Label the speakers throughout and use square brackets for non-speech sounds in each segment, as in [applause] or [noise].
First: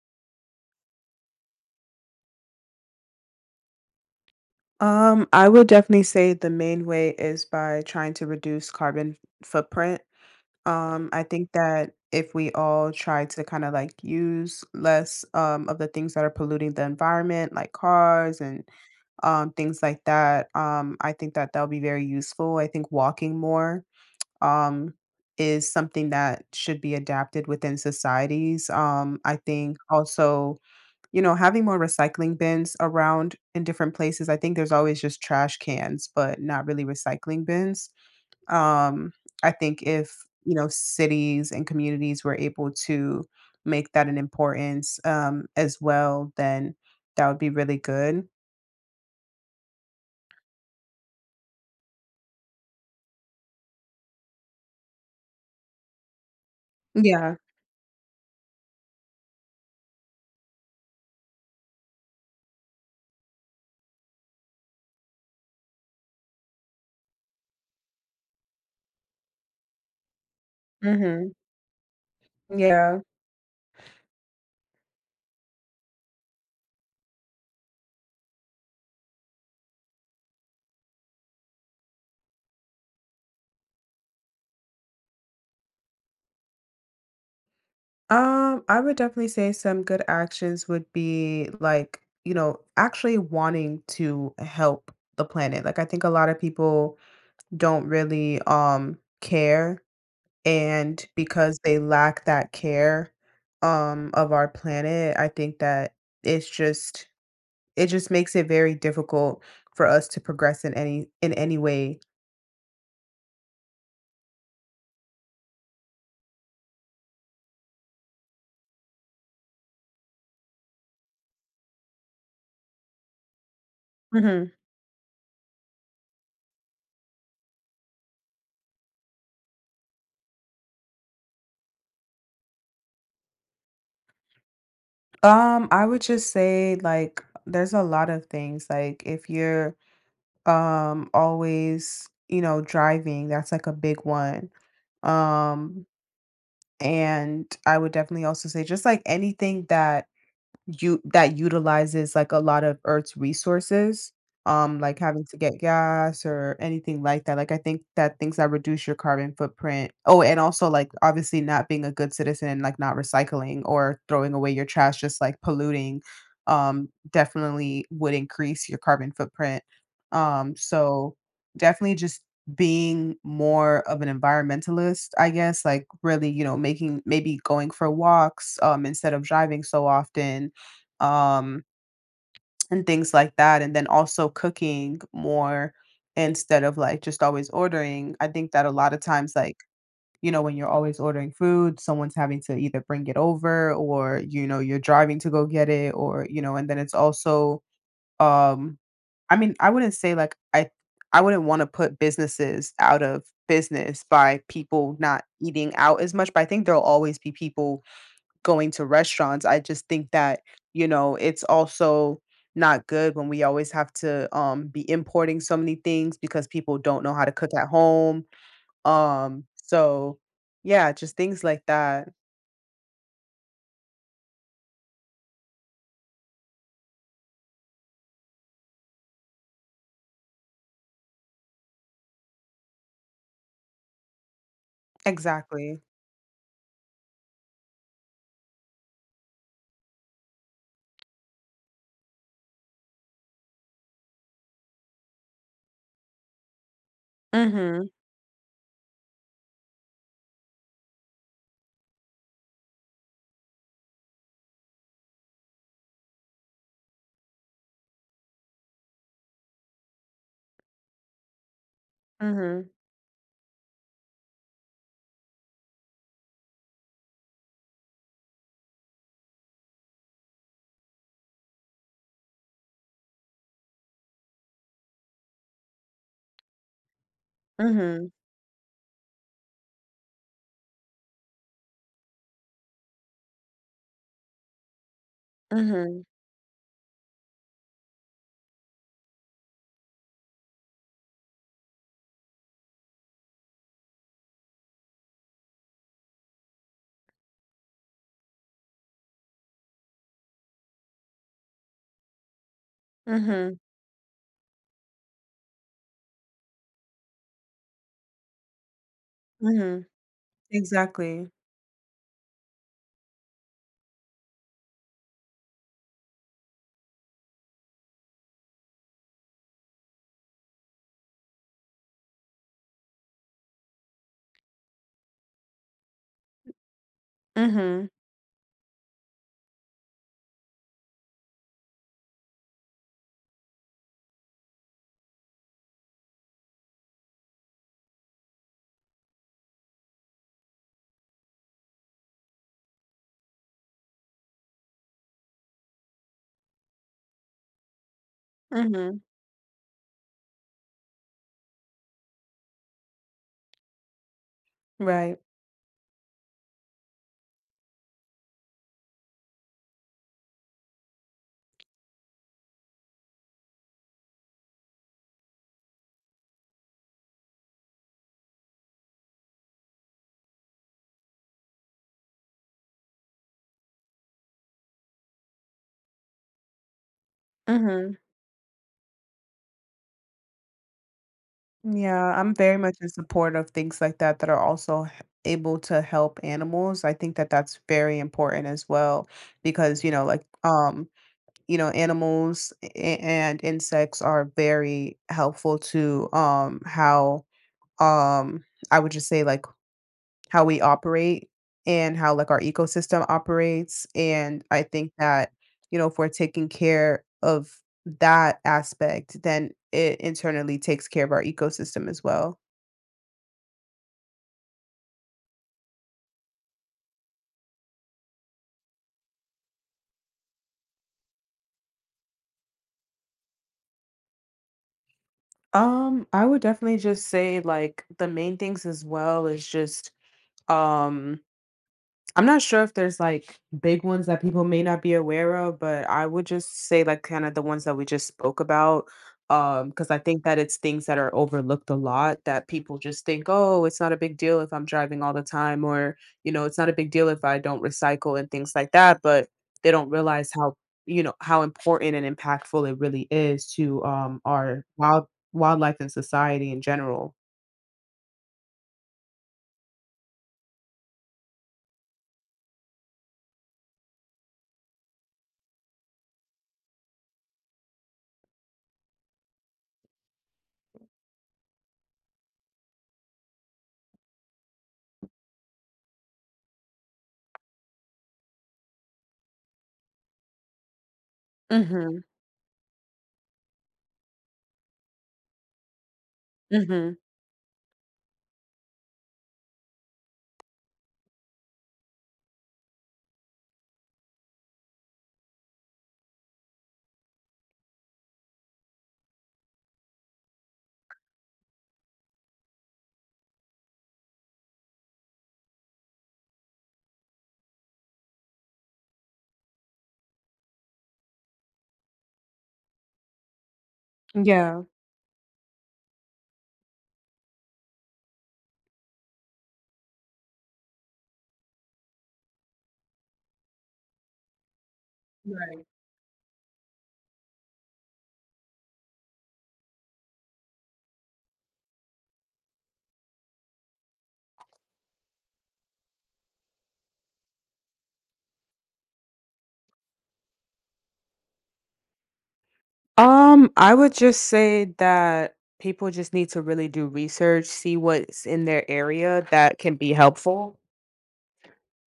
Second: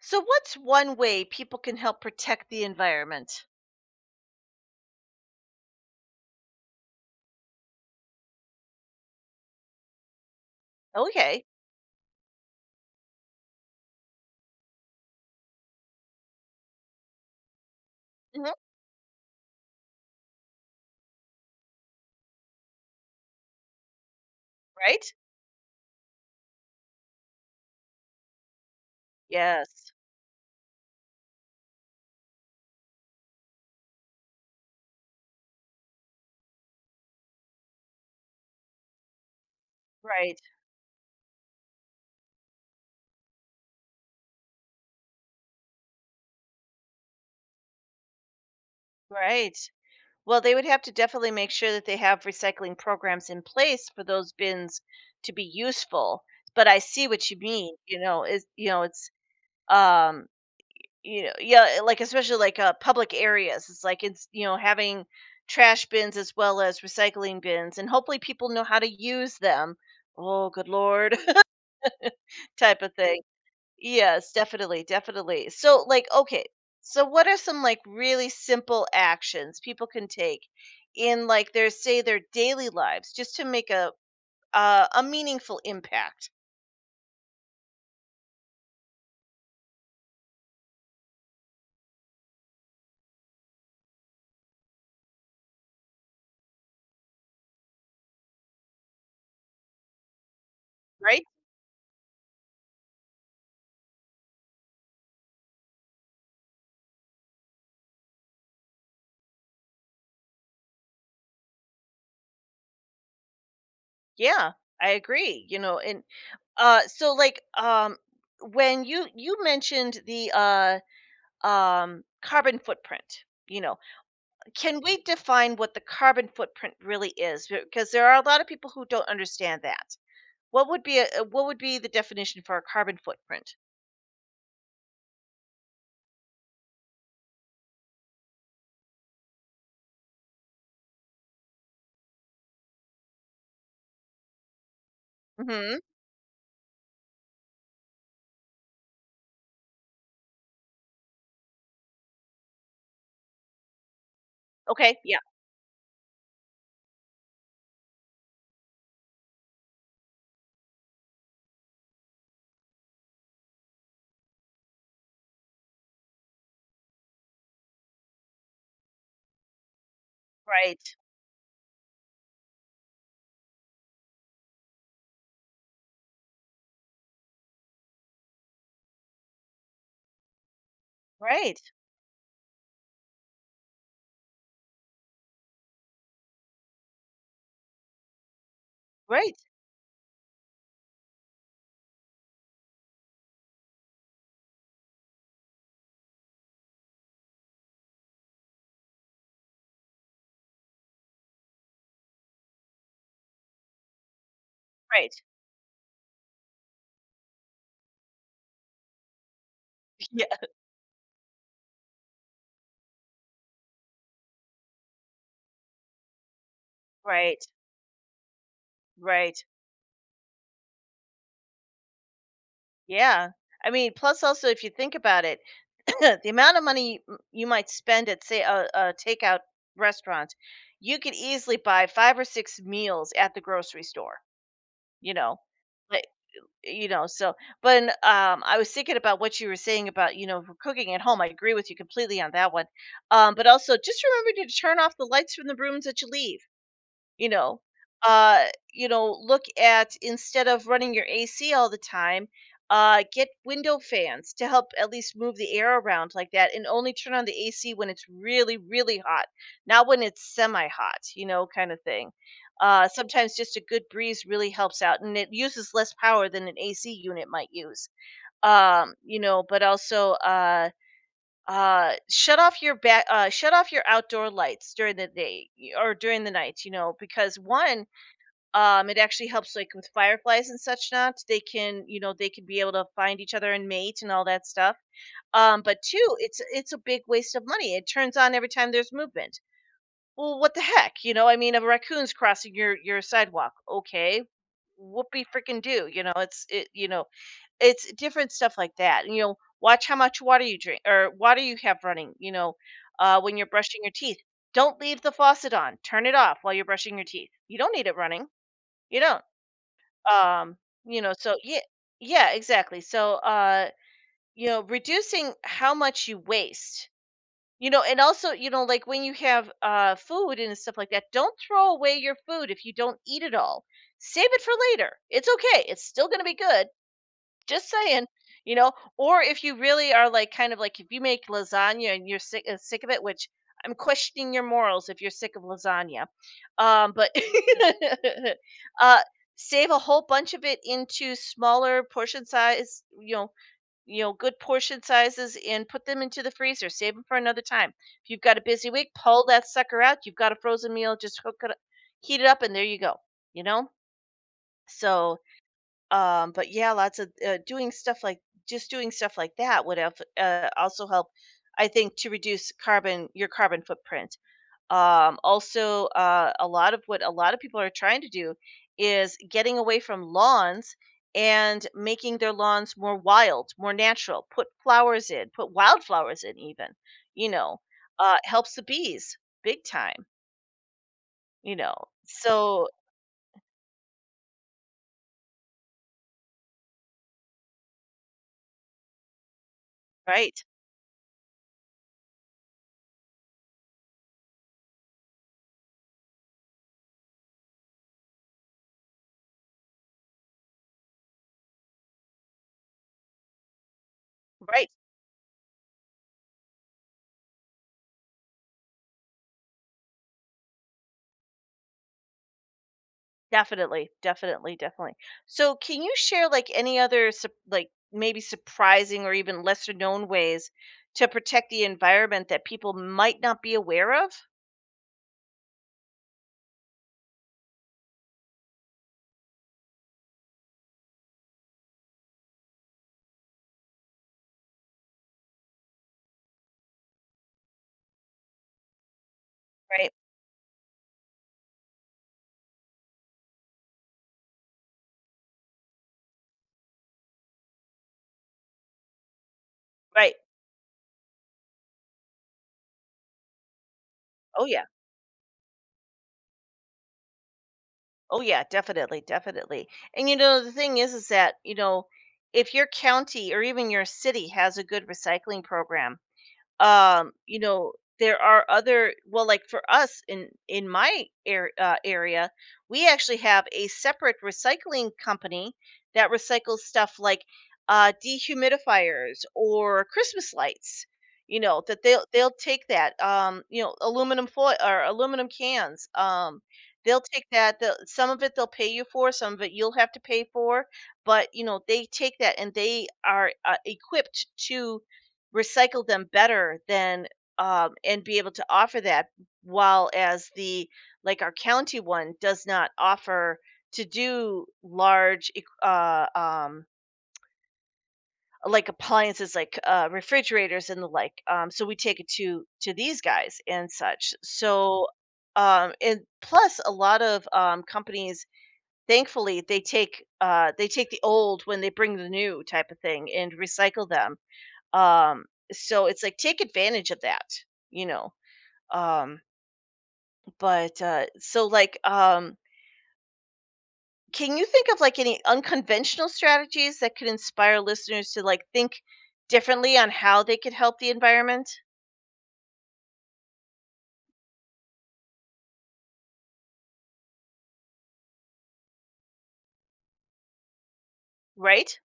Speaker 1: So, what's one way people can help protect the environment?
Speaker 2: I would definitely say the main way is by trying to reduce carbon footprint. I
Speaker 1: Okay.
Speaker 2: think that if we all try to kind of like use less of the things that are polluting the environment, like cars
Speaker 1: hmm
Speaker 2: and things like that. I think that that'll be very useful. I think walking more um,
Speaker 1: Right?
Speaker 2: is something that should be adapted within societies. I think
Speaker 1: Yes.
Speaker 2: also having more recycling bins around in different places. I think there's always just trash cans, but not really recycling bins. Um, I think if,
Speaker 1: Right.
Speaker 2: cities and communities were able to make that an importance as well, then that would be really good.
Speaker 1: Right. Well, they would have to definitely make sure that they have recycling programs in place for those bins to be useful. But I see what
Speaker 2: Yeah.
Speaker 1: you mean. You know, is you know, it's um, you know, Yeah, like especially public areas. It's having trash bins as well as recycling bins, and hopefully people know how to use them. Oh, good lord,
Speaker 2: Mhm.
Speaker 1: [laughs] type of
Speaker 2: Yeah.
Speaker 1: thing. Yes, definitely, definitely. So what are some like really simple actions people can take in like their say their daily lives just to make a meaningful impact,
Speaker 2: I would definitely say some good actions would be like, actually wanting to help the planet. Like I think a lot of people don't really, care, and
Speaker 1: right?
Speaker 2: because they lack that care, of our planet, I think that it's just it just makes it very difficult for us to progress in any way.
Speaker 1: Yeah, I agree. You know, and so like When you mentioned the carbon footprint. You know,
Speaker 2: Mhm.
Speaker 1: can we define what the carbon footprint really is? Because there are a lot of people who don't understand that. What would be a what would be the definition for a carbon footprint?
Speaker 2: I would just say, like, there's a lot of things, like, if you're, always, driving, that's, like, a big one,
Speaker 1: Mhm.
Speaker 2: um, and I would definitely also say just, like, anything that You that utilizes, like, a lot of Earth's resources, like
Speaker 1: Okay, yeah,
Speaker 2: having to get gas or anything like that, like, I think that things that reduce your carbon footprint oh, and also, like, obviously not being a good citizen and, like, not recycling or throwing away your trash, just, like, polluting, definitely would increase your carbon footprint, um,
Speaker 1: right,
Speaker 2: so definitely just being more of an environmentalist, I guess, like, really, making maybe going for walks, instead of driving so often
Speaker 1: right,
Speaker 2: um, and things like that. And then also cooking more instead of like just always ordering. I think that a lot of times,
Speaker 1: right,
Speaker 2: like, when you're always ordering food, someone's having to either bring it over or, you're driving to go get it or, and then it's also, um, I mean, I wouldn't say like I wouldn't want to put businesses out of business by people
Speaker 1: right.
Speaker 2: not eating out as much, but I think there'll always be people going to restaurants. I just think
Speaker 1: [laughs] Yeah,
Speaker 2: that, it's also not good when we always have to be importing so many things because people don't know how to
Speaker 1: right,
Speaker 2: cook at home.
Speaker 1: right.
Speaker 2: So yeah, just things like that.
Speaker 1: Yeah. I mean, plus also if you think about it, [clears throat] the amount of money m you might spend at, say, a takeout restaurant, you could easily buy 5 or 6 meals at the grocery store, you know?
Speaker 2: Exactly.
Speaker 1: Like, you know. So but I was thinking about what you were saying about, you know, for cooking at home. I agree with you completely on that one. But also just remember to turn off the lights from the rooms that you leave, you know.
Speaker 2: Mhm.
Speaker 1: uh Look at, instead of running your AC all the time, get window fans to help at least move the air around like that, and only turn on the AC when it's really really hot, not when it's semi hot, you know, kind of thing.
Speaker 2: Mhm.
Speaker 1: Sometimes just a good breeze really helps out, and it uses less power than an AC unit might use. But also shut off your outdoor lights during the day or during the night, you know, because one,
Speaker 2: Mhm.
Speaker 1: it actually helps like with fireflies and such. Not, they can, you know, they can be able to find each other and mate and all that stuff. But two,
Speaker 2: Mhm.
Speaker 1: it's a big waste of money. It turns on every time there's movement. Well, what the heck, you know? I mean, a raccoon's crossing your sidewalk. Okay, whoopee freaking do. You know, it's it. You know, it's different stuff like that. You know, watch how much water you drink or water you have running. You know, when you're
Speaker 2: Mhm.
Speaker 1: brushing your teeth, don't leave the faucet on. Turn it off while you're brushing your teeth. You don't need it running. You don't
Speaker 2: Mhm.
Speaker 1: um you know.
Speaker 2: Exactly.
Speaker 1: So yeah, yeah, exactly. So you know, reducing how much you waste, you know. And also, you know, like when you have food and stuff like that, don't throw away your food if you don't eat it all. Save it for later, it's okay, it's still going to be good. Just
Speaker 2: Mhm.
Speaker 1: saying, you know. Or if you really are, like, kind of like, if you make lasagna and you're sick of it, which I'm questioning your morals if you're sick of lasagna. But [laughs] uh save a whole bunch of it into smaller portion size, you know, good portion sizes, and put them into the freezer. Save them for another time. If you've got a busy week,
Speaker 2: Mhm.
Speaker 1: pull that sucker out. You've got a frozen meal, just hook it up, heat it up, and there you go. You know?
Speaker 2: Right.
Speaker 1: So but yeah, lots of doing stuff like just doing stuff like that would have also help, I think, to reduce carbon your carbon footprint. Also, a lot of people are trying to do is getting away from lawns and making their lawns more wild, more natural. Put flowers in, put wildflowers in, even. You know,
Speaker 2: Mhm.
Speaker 1: helps the bees big time. You know,
Speaker 2: Yeah, I'm very
Speaker 1: so
Speaker 2: much in support of things like that that are also able to help animals. I think that that's very important as well because,
Speaker 1: right,
Speaker 2: animals and insects are very helpful to how um I would just say like how we operate and how like our ecosystem operates, and I
Speaker 1: right.
Speaker 2: think that, if we're taking care of that aspect, then it internally takes care of our ecosystem as well.
Speaker 1: Definitely, definitely, definitely. So, can you share like any other like maybe surprising or even lesser known ways to protect the environment that people might not be aware of?
Speaker 2: I would definitely just say like the main things as well is just um I'm not sure if there's like big ones that people may not be aware of, but I would just say like kind of the ones that we just spoke about. Because
Speaker 1: Right.
Speaker 2: I think that it's things that are overlooked a lot that people just think, oh, it's not a big deal if I'm driving all the time, or it's not a big deal if I don't recycle and things like that, but they don't
Speaker 1: Right.
Speaker 2: realize how how important and impactful it really is to
Speaker 1: Oh
Speaker 2: our
Speaker 1: yeah.
Speaker 2: wildlife and society in general.
Speaker 1: Oh yeah, definitely, definitely. And you know, the thing is that, you know, if your county or even your city has a good recycling program, you know, there are other, well, like for us in my area, we actually have a separate recycling company that recycles stuff like dehumidifiers or Christmas lights, you know, that
Speaker 2: Mm-hmm.
Speaker 1: they'll take that, you know, aluminum foil or aluminum cans.
Speaker 2: Mm-hmm.
Speaker 1: They'll take that, some of it they'll pay you for, some of it you'll have to pay for. But you know, they take that and they are equipped to recycle them better than, and be able to offer that, while as the, like, our county one does not offer to do like appliances like refrigerators and the like, so we take it to these guys and such.
Speaker 2: Yeah.
Speaker 1: So and plus a lot of companies, thankfully, they take the old when they bring the new type of thing, and recycle them. um
Speaker 2: Right.
Speaker 1: so it's like, take advantage of that, you know. Um but so like Can you think of like any unconventional strategies that could inspire listeners to like think differently on how they could help the environment,
Speaker 2: I would just say that people just need to really do research, see what's in their area that can be helpful.
Speaker 1: right?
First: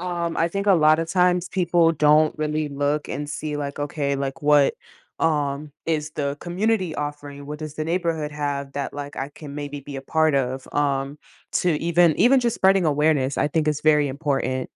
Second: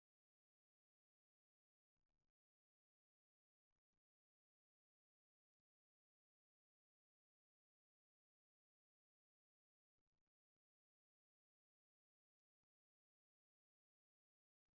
Speaker 2: I think a lot of times people don't really look and see like, okay, like what is the community offering? What does the neighborhood have that like I can maybe be a part of? To even just spreading awareness, I think is very important.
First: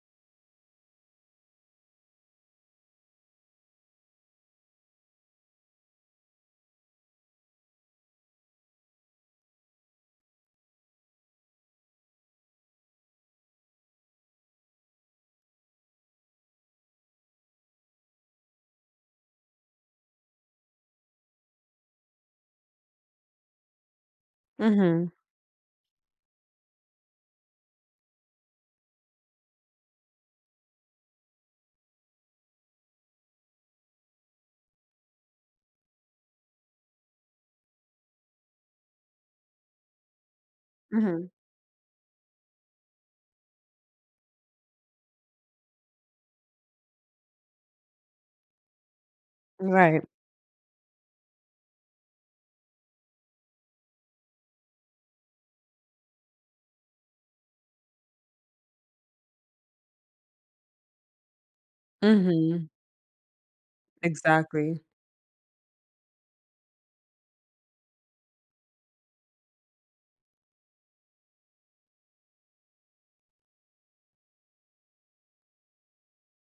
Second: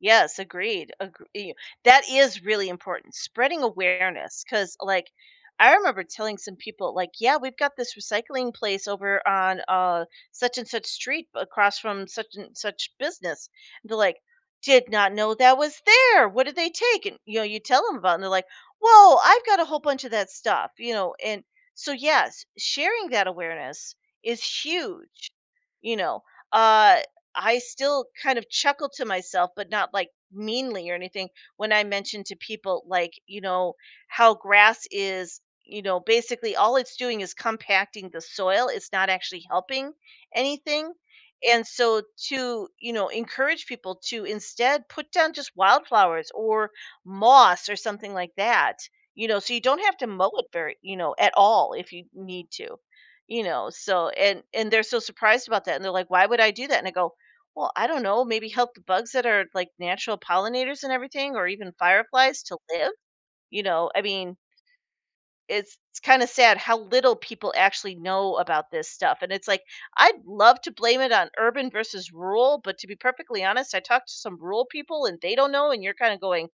Speaker 1: Yes, agreed. Agree. That is really important. Spreading awareness, cuz like, I remember telling some people like, "Yeah, we've got this recycling place over on such and such street across from such and such business." And they're like, "Did not know that was there. What did they take?" And you know, you tell them about it and they're like, "Whoa, I've got a whole bunch of that stuff." You know, and so yes, sharing that awareness is
Speaker 2: Mm-hmm.
Speaker 1: huge. You know, uh I still kind of chuckle to myself, but not like meanly or anything, when I mention to people, like, you know, how grass is, you know, basically all it's doing is compacting the soil. It's not actually helping anything.
Speaker 2: Mm-hmm.
Speaker 1: And so to, you know, encourage people to instead put down just wildflowers or moss or something like that, you know, so you don't have
Speaker 2: Right.
Speaker 1: to mow it very, you know, at all, if you need to, you know. So and they're so surprised about that and they're like, why would I do that? And I go, well, I don't know, maybe help the bugs that are like natural pollinators and everything, or even fireflies to
Speaker 2: Mm-hmm.
Speaker 1: live, you know? I mean,
Speaker 2: Exactly.
Speaker 1: it's kind of sad how little people actually know about this stuff. And it's like, I'd love to blame it on urban versus rural, but to be perfectly honest, I talked to some rural people and they don't know, and you're kind of going,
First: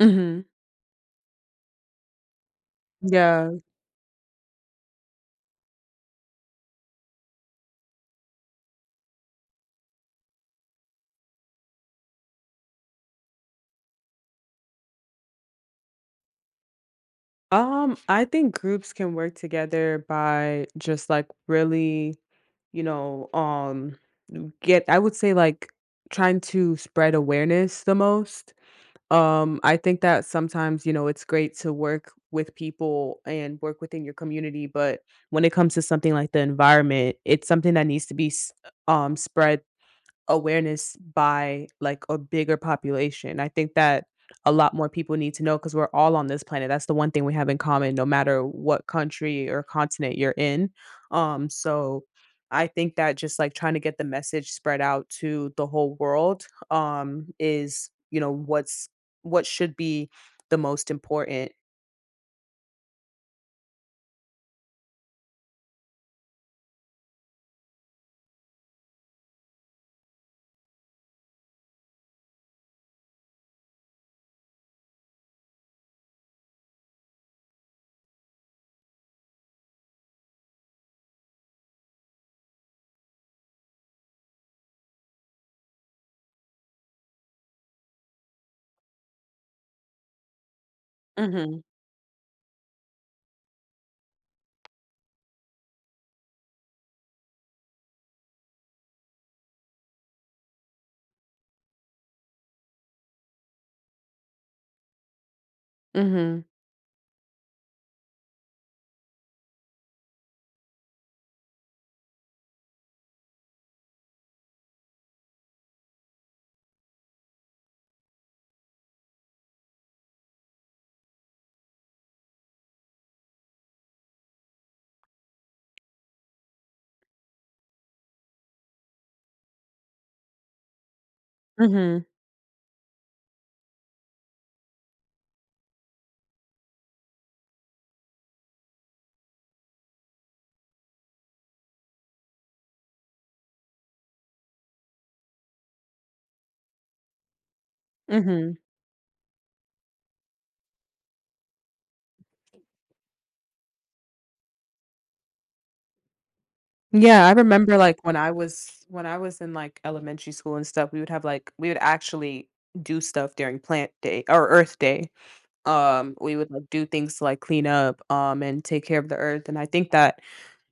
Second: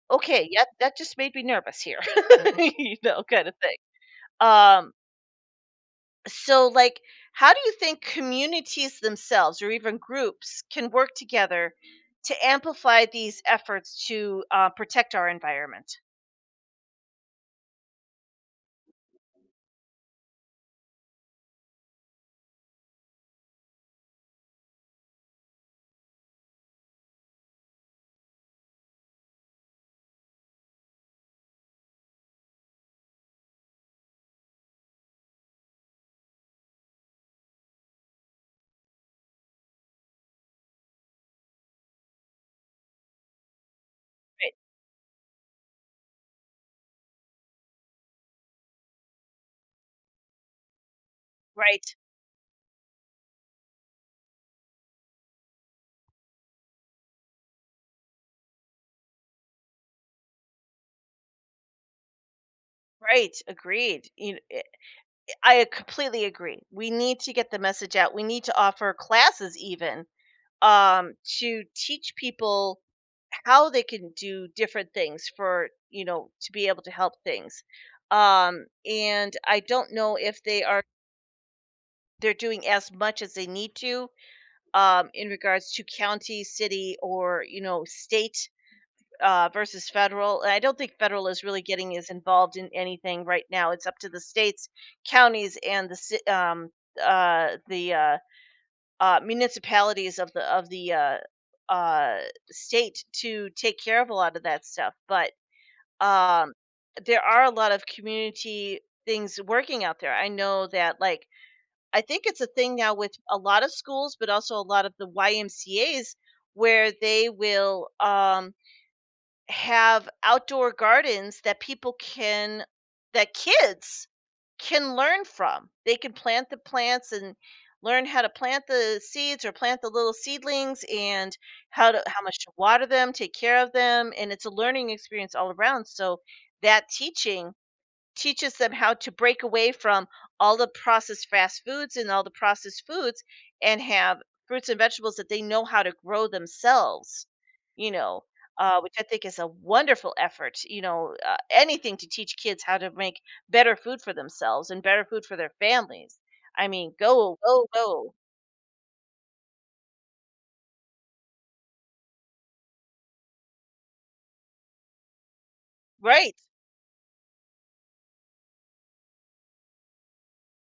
Speaker 2: Mhm.
Speaker 1: "Okay, yeah, that just made me nervous here." [laughs] You know, kind of
Speaker 2: Yeah.
Speaker 1: thing. Um, so like, how do you think communities themselves or even groups can work together to amplify these efforts to protect our environment,
Speaker 2: I think groups can work together by just like really, you know, um get I would say like trying to spread awareness the most. I think that sometimes, it's great to work with people and work within your community, but when it comes to something like the environment, it's something that needs to be spread awareness by like a bigger population. I think that a
Speaker 1: right,
Speaker 2: lot more people need to know because we're all on this planet. That's the one thing we have in common, no matter what country or continent you're in. Um,
Speaker 1: right,
Speaker 2: so I think that just like trying to get the message spread out to the whole world is, what should be the most important.
Speaker 1: right? Agreed, you know, I completely agree. We need to get the message out. We need to offer classes even, um to teach people how they can do different things for, you know, to be able to help things. And I don't know if they are, they're doing as much as they need to, in regards to county, city, or, you know, state, versus federal. And I don't think federal is
Speaker 2: Mhm.
Speaker 1: really getting as involved in anything right now. It's up to the states, counties, and the municipalities of the uh, state to take care of a lot of that stuff. But
Speaker 2: Mhm.
Speaker 1: um, there are a lot of community things working out there. I know that, like, I think it's a thing now with a lot of schools, but also a lot of the YMCA's where they will have outdoor gardens that people can that kids can learn from. They can plant the plants and learn how to plant the seeds or plant the little seedlings, and how to,
Speaker 2: Mhm.
Speaker 1: how much to water them, take care of them, and it's a learning experience all around. So that teaching teaches them how to break away from all the processed fast foods and all the processed foods, and have fruits and vegetables that they know how to grow themselves, you know.
Speaker 2: Mhm.
Speaker 1: Which I think is a wonderful effort, you know. Anything to teach kids how to make better food for themselves and better food for their families, I mean,
Speaker 2: Yeah, I
Speaker 1: go go
Speaker 2: remember, like,
Speaker 1: go,
Speaker 2: when I was in, like, elementary school and stuff, we would have, we would actually do stuff during plant day or Earth Day.
Speaker 1: right,
Speaker 2: We would, like, do things to, like, clean up, and take care of the earth, and I think that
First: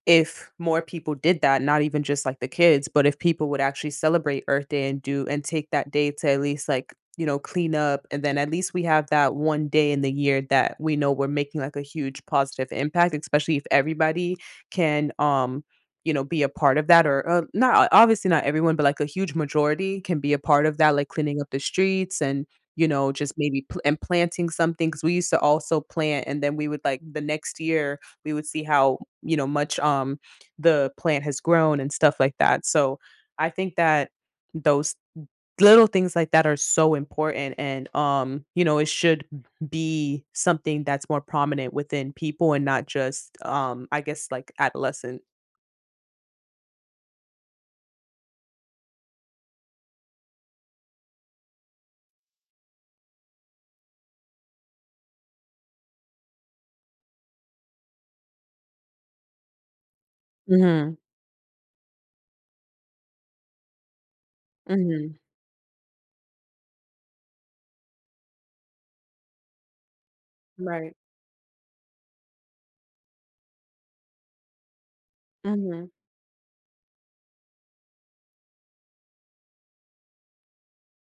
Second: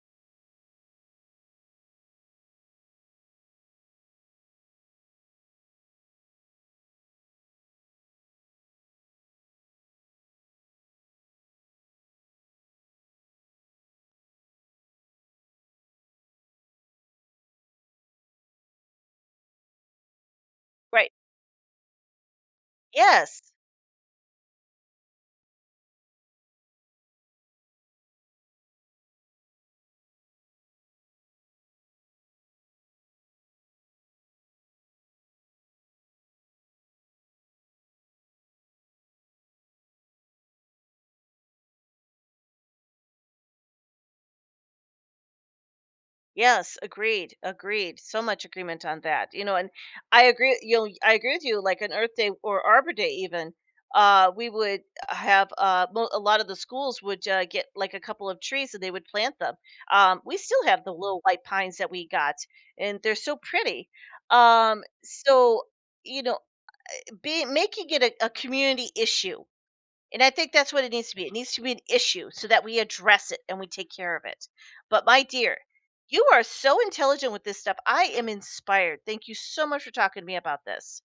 Speaker 2: if more people did that, not even just like the kids, but if people would actually celebrate Earth Day and do and take that day to at least like, clean up. And then at least we have that one day in the year that we know we're making like a huge positive impact, especially if everybody can, be a part of that or not, obviously not everyone, but like a huge majority can be a part of that, like
Speaker 1: right,
Speaker 2: cleaning up the streets and, just
Speaker 1: yes.
Speaker 2: maybe pl- and planting something. Cause we used to also plant and then we would like the next year we would see how much, the plant has grown and stuff like that. So I think that those little things like that are so important and you know it should be something that's more prominent within people and not just I guess like adolescent.
Speaker 1: Yes, agreed, agreed. So much agreement on that. You know, and I agree, you know, I agree with you, like an Earth Day or Arbor Day even, we would have a lot of the schools would get like a couple of trees and they would plant them. We still have the
Speaker 2: Mm-hmm.
Speaker 1: little white pines that we got, and they're so pretty.
Speaker 2: Mm-hmm.
Speaker 1: So, you know, be, making it a community issue, and I think that's what it
Speaker 2: Right.
Speaker 1: needs to be. It needs to be an issue so that we address it and we take care of it. But my dear,
Speaker 2: Mm-hmm.
Speaker 1: you are so intelligent with this stuff. I am inspired. Thank you so much for talking to me about this.